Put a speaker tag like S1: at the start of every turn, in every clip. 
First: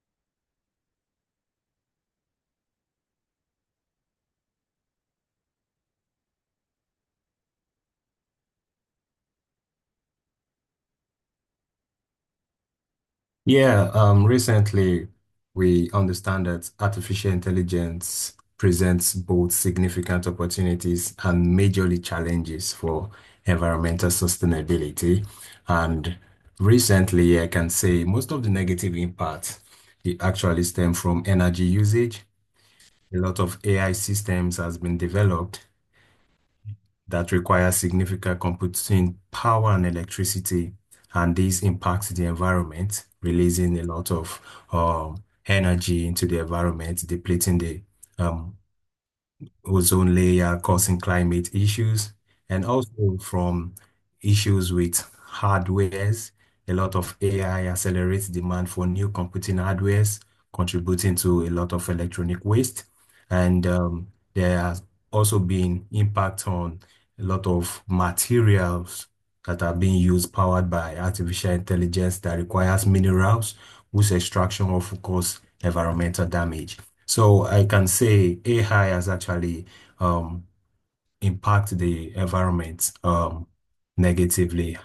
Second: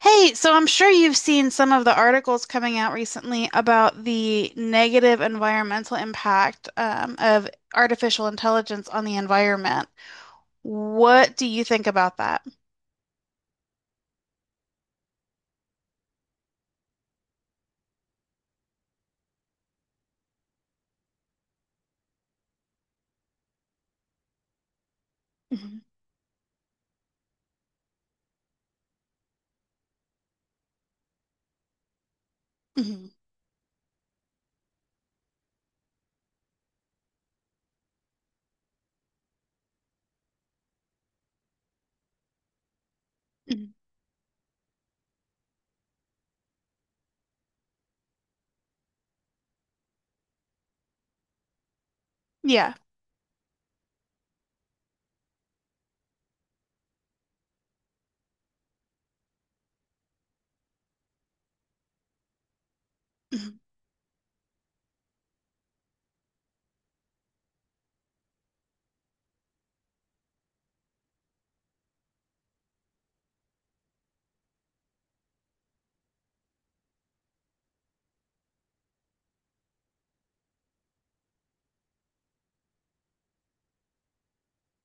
S1: Hey, so I'm sure you've seen some of the articles coming out recently about the negative environmental impact of artificial intelligence on the environment. What do you think about that?
S2: Yeah, recently we understand that artificial intelligence presents both significant opportunities and majorly challenges for environmental sustainability.
S1: Mhm,
S2: And recently, I can say most of the negative impact it actually stem from energy usage.
S1: mhm,
S2: A lot of AI systems has been developed that require significant computing power and electricity, and this impacts the environment,
S1: mhm.
S2: releasing a lot of um, energy into the environment, depleting the um, ozone layer causing climate issues, and
S1: Yeah.
S2: also from issues with hardwares. A lot of AI accelerates demand for new computing hardwares, contributing to a lot of electronic waste.
S1: Mm-hmm.
S2: And there has also been impact on a lot of materials that are being used powered by artificial intelligence that requires minerals, whose extraction will cause environmental damage. So I can say AI has actually um, impacted the environment negatively.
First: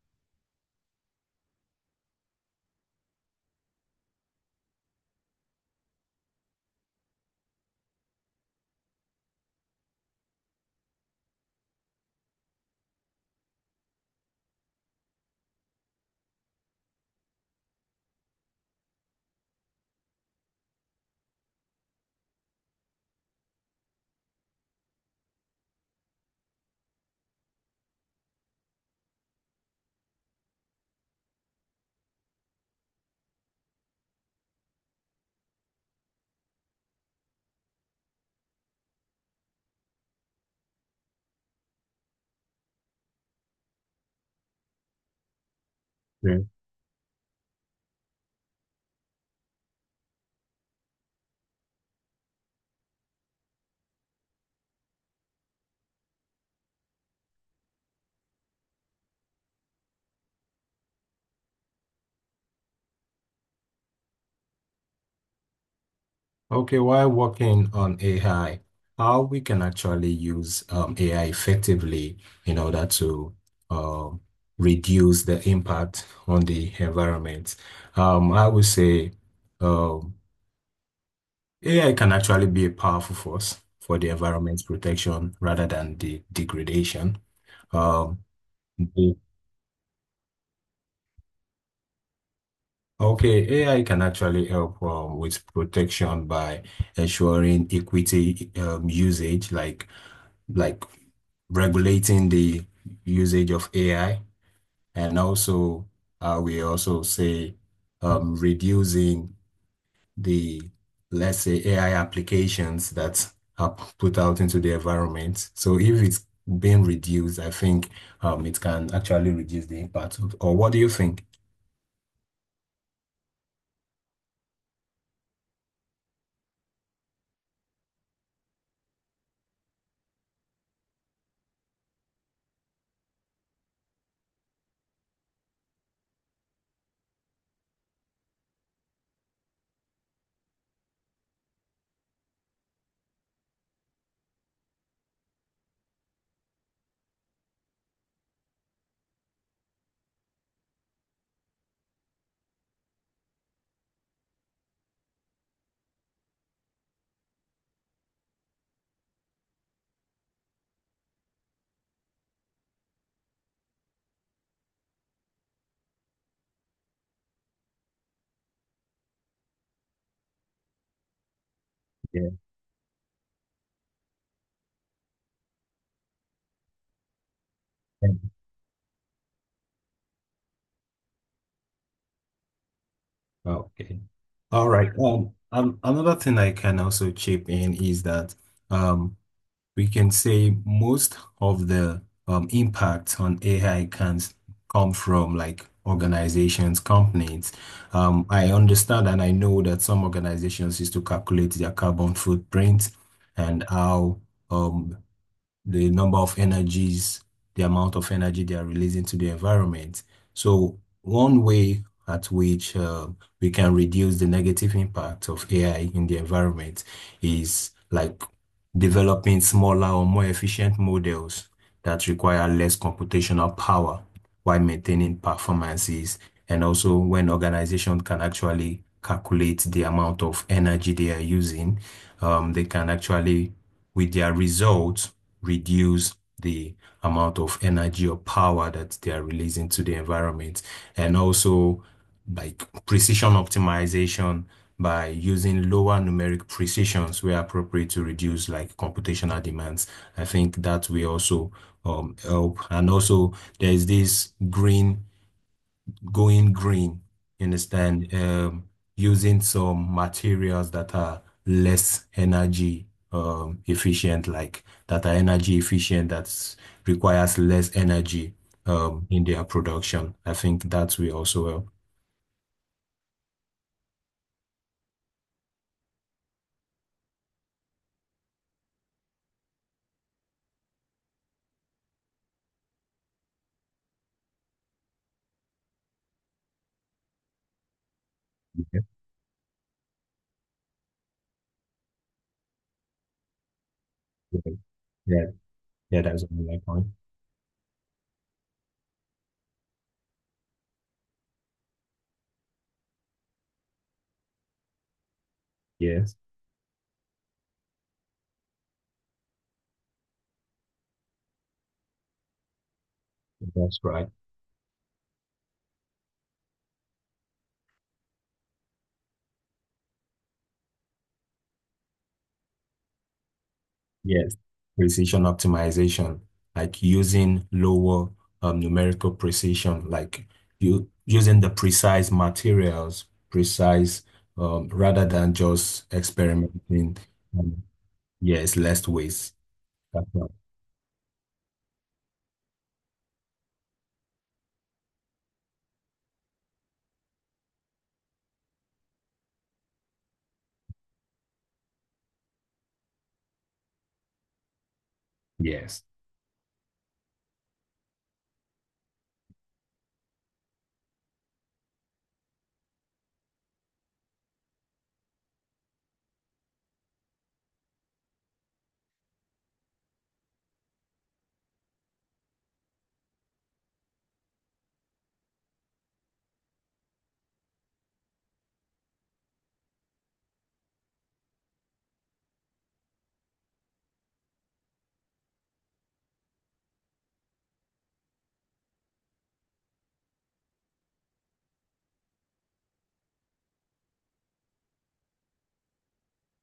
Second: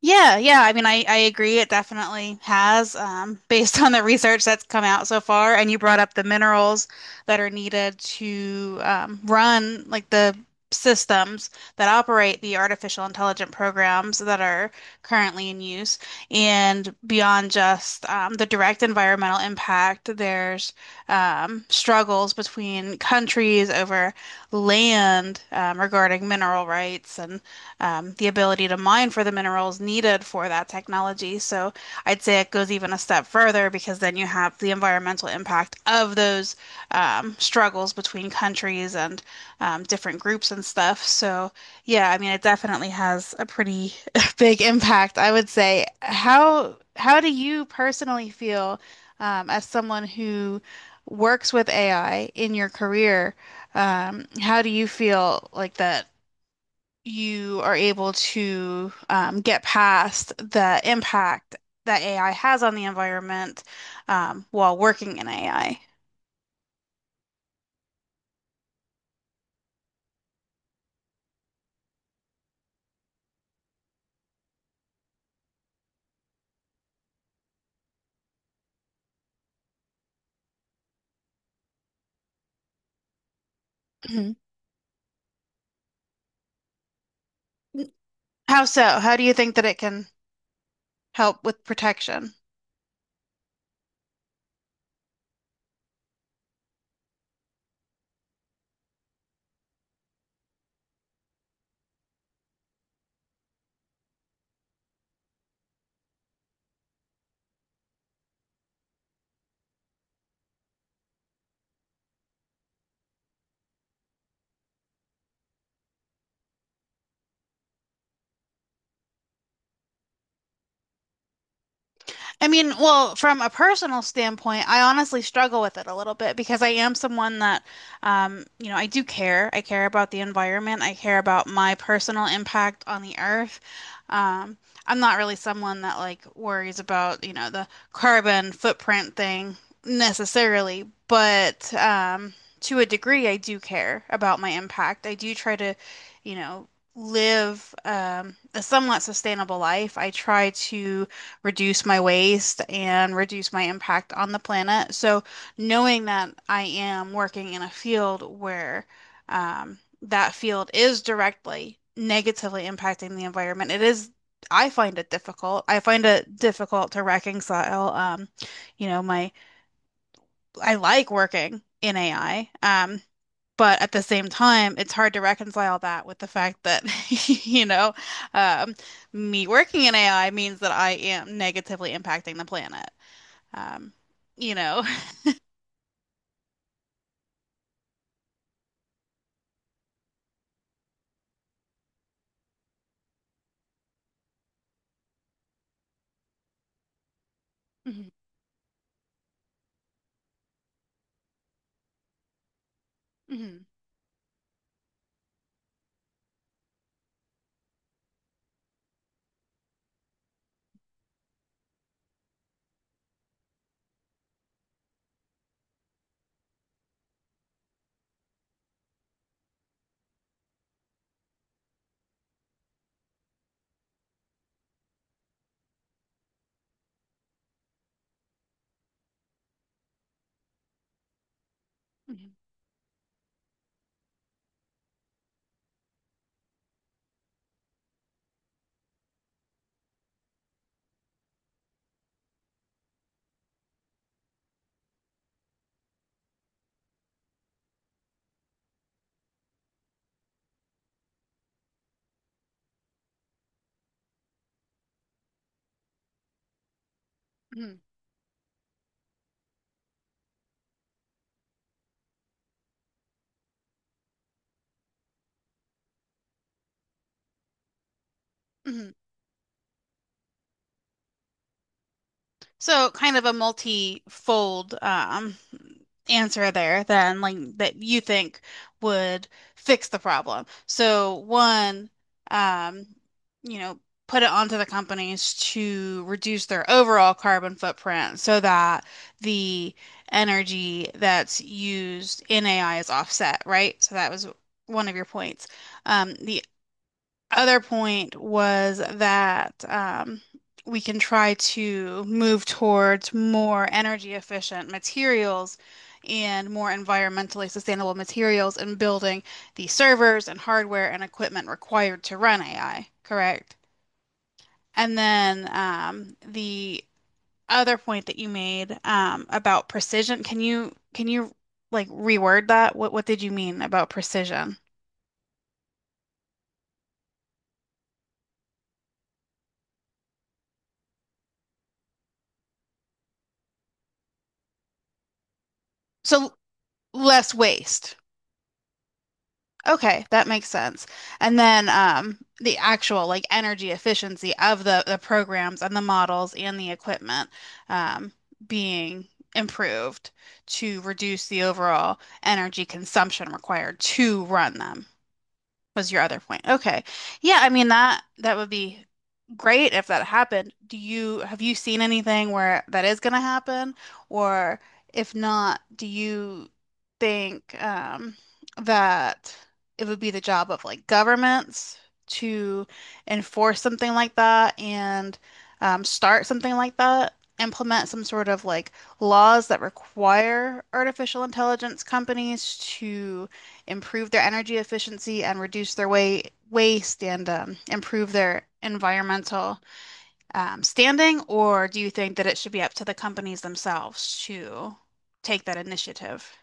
S1: Yeah, yeah. I mean, I agree. It definitely has, based on the research that's come out so far. And you brought up the minerals that are needed to run like the systems that operate the artificial intelligent programs that are currently in use. And beyond just the direct environmental impact, there's struggles between countries over land regarding mineral rights and the ability to mine for the minerals needed for that technology. So I'd say it goes even a step further because then you have the environmental impact of those struggles between countries and different groups and stuff. So yeah, I mean, it definitely has a pretty big impact, I would say.
S2: Yeah.
S1: How do you personally feel as someone who works with AI in your career? How do you feel like that you are able to get past the impact that AI has on the environment while working in AI.
S2: Okay, while working on AI, how we can actually use AI effectively in order to um, reduce the impact on the environment. I would say um, AI can actually be a powerful force for the
S1: Mhm.
S2: environment's protection rather than the degradation. Um,
S1: How so? How do you think that it can help with protection?
S2: Okay, AI can actually help with protection by ensuring equity usage, like regulating the usage of AI, and also we also say reducing the let's say AI applications that are put out into the environment. So if it's being reduced, I think it can actually reduce the impact of, or what do you think?
S1: I mean, well, from a personal standpoint, I honestly struggle with it a little bit because I am someone that, I do care. I care about the environment. I care about my personal impact on the earth. Um, I'm not really someone that like worries about, the carbon footprint thing necessarily, but to a degree, I do care about my impact. I do try to, you know, live a somewhat sustainable life. I try to reduce my waste and reduce my impact on the planet. So knowing that I am working in a field where that field is directly negatively impacting the environment, I find it difficult. I find it difficult to reconcile, you know, my, I like working in
S2: Yeah.
S1: AI. But at the same time, it's hard to reconcile that with the fact that, you know, um, me working in AI means that I am negatively impacting the planet. Um,
S2: Okay.
S1: you
S2: All
S1: know.
S2: right. Another thing I can also chip in is that um, we can say most of the impact on AI can come from like organizations, companies. I understand and I know that some organizations used to calculate their carbon footprint and
S1: Mhm,
S2: how um, the number of energies, the amount of energy they are releasing to the environment. So one way at which we can reduce the negative impact of AI in the environment is like developing smaller or more efficient models that require less computational power while maintaining performances. And also when organizations can actually calculate the amount of energy they are using,
S1: mhm,
S2: they can actually with their results reduce the amount of energy or power that they are releasing to the environment. And also, like precision optimization by using lower numeric precisions where appropriate to reduce like computational demands. I think that will also help. And also, there is this green going green, you
S1: mhm,
S2: understand, using some materials that are less energy efficient, like that are energy efficient, that requires less energy
S1: mhm, mhm.
S2: in their production. I think that we also help.
S1: So kind of a multi-fold answer there then, like that you think would fix the problem. So one, um, you know, put it onto the companies to reduce their overall carbon footprint so
S2: Yeah,
S1: that the energy that's used in AI is offset, right? So that was one of your
S2: yeah,
S1: points.
S2: yeah,
S1: Um,
S2: that's
S1: the
S2: my point.
S1: other point was that we can try to move towards more energy efficient materials
S2: Yes,
S1: and more environmentally sustainable materials in building the servers and hardware and equipment required to run AI, correct?
S2: that's right.
S1: And then the other point that you made about precision, can you like reword that? What did you mean about
S2: Yes,
S1: precision?
S2: precision optimization, like using lower numerical precision, like you using the precise materials, precise rather than just
S1: So
S2: experimenting.
S1: less
S2: Um,
S1: waste.
S2: yes, less waste.
S1: Okay,
S2: That's
S1: that
S2: right.
S1: makes sense. And then the actual like energy efficiency of the programs and the models and the equipment um, being improved to reduce the overall energy consumption required to run them
S2: Yes.
S1: was your other point. Okay. Yeah, I mean that would be great if that happened. Do you have you seen anything where that is going to happen? Or if not, do you think that it would be the job of like governments to enforce something like that and start something like that? Implement some sort of like laws that require artificial intelligence companies to improve their energy efficiency and reduce their waste and improve their environmental standing, or do you think that it should be up to the companies themselves to take that initiative?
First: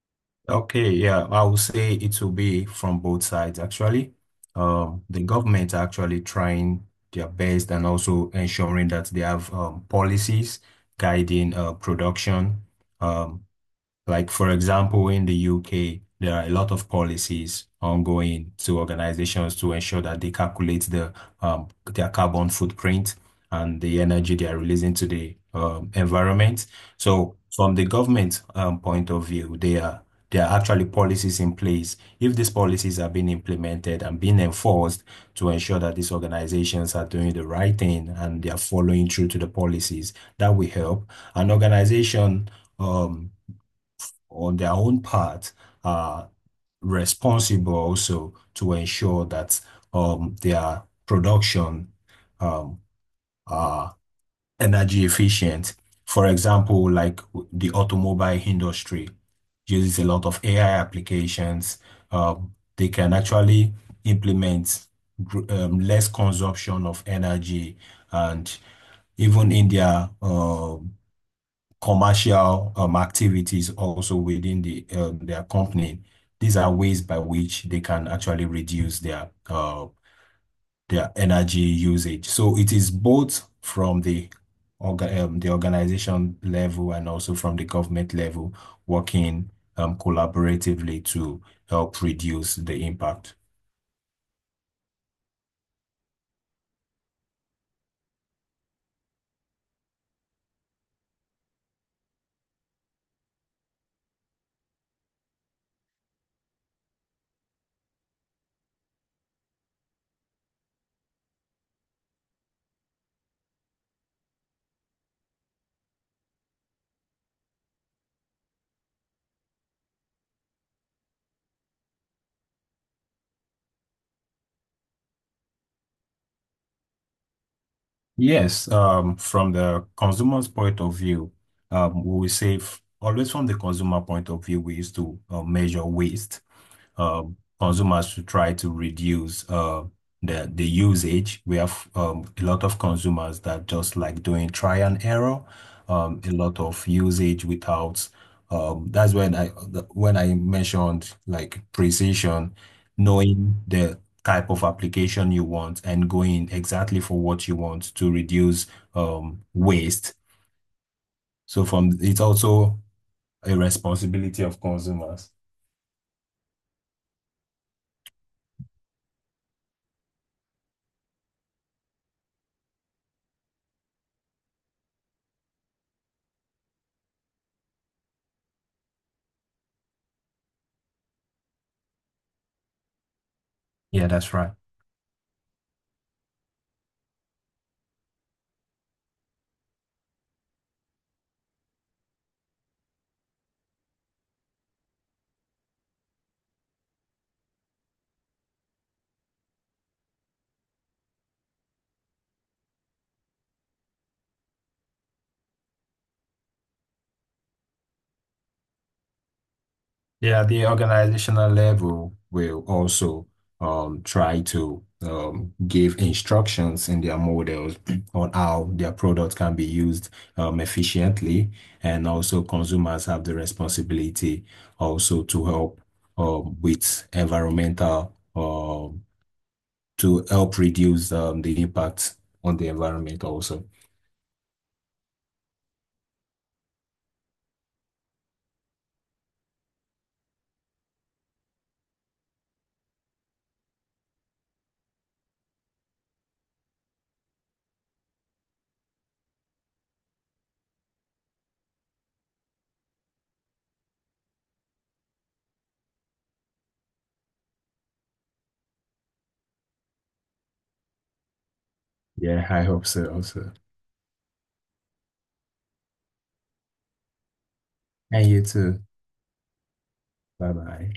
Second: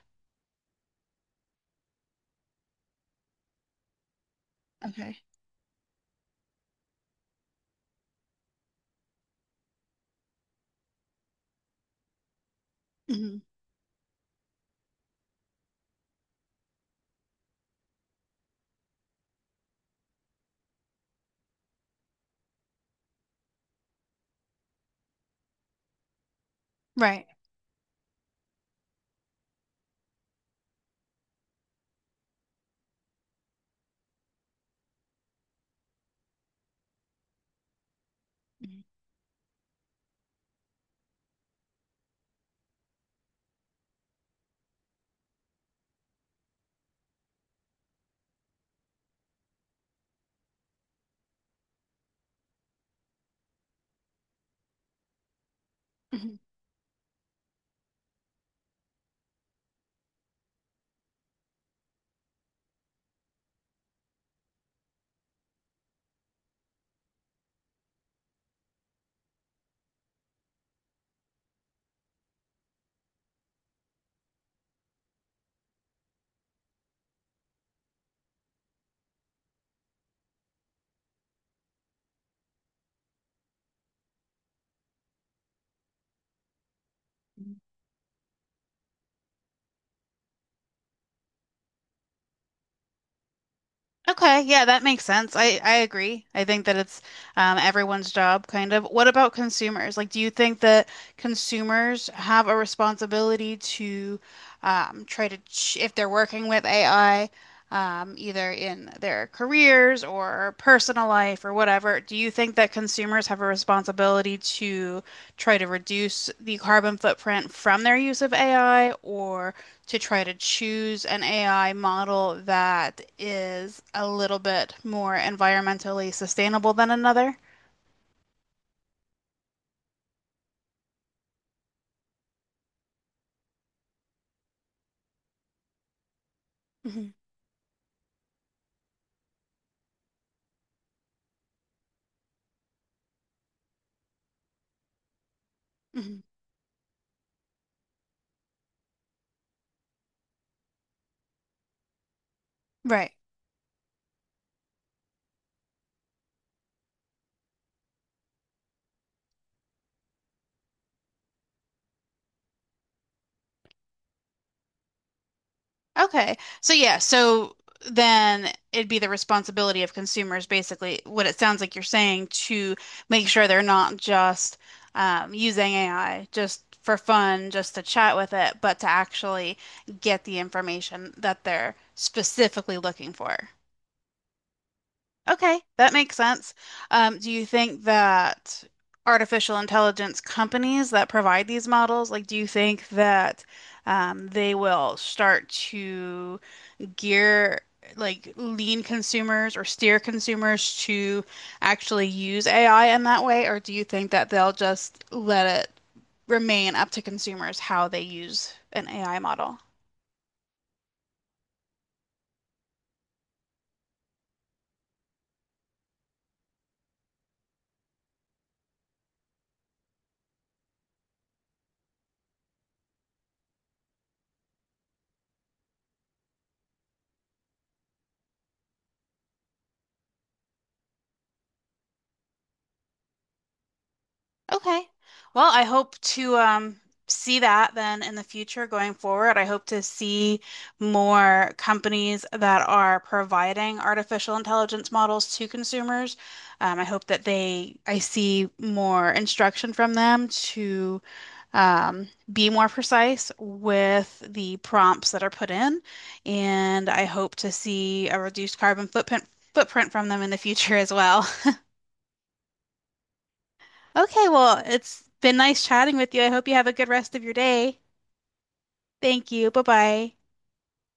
S2: Okay. Yeah, I would say it will be from both sides actually.
S1: Okay.
S2: The government are actually trying their best and also ensuring that they have policies guiding production.
S1: Mhm.
S2: Um, Like, for example, in the UK, there are a lot of policies ongoing to organizations to ensure that they calculate the their carbon footprint and the energy they are releasing to the environment.
S1: Right.
S2: So, from the government point of view, they are there are actually policies in place. If these policies are being implemented and being enforced to ensure that these organizations are doing the right thing and they are
S1: Mhm.
S2: following through to the policies, that will help. An organization. Um, on their own part are responsible also to ensure that their production um, are energy efficient. For
S1: Mhm.
S2: example, like the automobile industry uses a lot of AI applications. They can actually implement less consumption of energy and even in their commercial activities also within the their company. These are ways by which they can actually reduce their energy usage. So it is both from the orga the organization level and also from the government level working collaboratively to help reduce the impact.
S1: Okay, yeah, that makes sense. I agree. I think that it's everyone's job, kind of. What about consumers? Like, do you think that consumers have a responsibility to try to, ch if they're working with AI, either in their careers or personal life or whatever, do you think that consumers have a responsibility to try to reduce the carbon footprint from their use of AI, or to try to choose an AI model that is a little bit more environmentally sustainable than another.
S2: Yes, from the consumer's point of view, we will say always from the consumer point of view, we used to measure waste
S1: Hmm.
S2: uh, consumers to try to reduce the usage. We have a lot of consumers that just like doing try and error,
S1: Hmm.
S2: a lot of usage without. That's when I mentioned like precision,
S1: Right.
S2: knowing the type of application you want and going exactly for what you want to reduce waste. So from it's also a responsibility of consumers.
S1: Okay. So yeah, so then it'd be the responsibility of consumers, basically, what it sounds like you're saying, to make sure they're not just using AI just for fun, just to chat with it, but to actually get the information that they're specifically looking for.
S2: Yeah, that's right.
S1: Okay, that makes sense. Do you think that artificial intelligence companies that provide these models, like, do you think that they will start to gear, like, lean consumers or steer consumers to actually use AI in that way? Or do you think that they'll just let it remain up to consumers how they use an AI model?
S2: Yeah, the organizational level will also try to give instructions in their models on how their product can be used efficiently, and also consumers have the responsibility also to help with environmental to help reduce the impact on the environment also.
S1: Okay. Well, I hope to see that then in the future going forward. I hope to see more companies that are providing artificial intelligence models to consumers. I hope that they, I see more instruction from them to um, be more precise with the prompts that are put in. And I hope to see a reduced carbon footprint from them in the future as well.
S2: Yeah, I hope so also.
S1: Okay, well, it's been nice chatting with you. I hope you have a good rest of your day.
S2: And you too.
S1: Thank you. Bye-bye.
S2: Bye bye.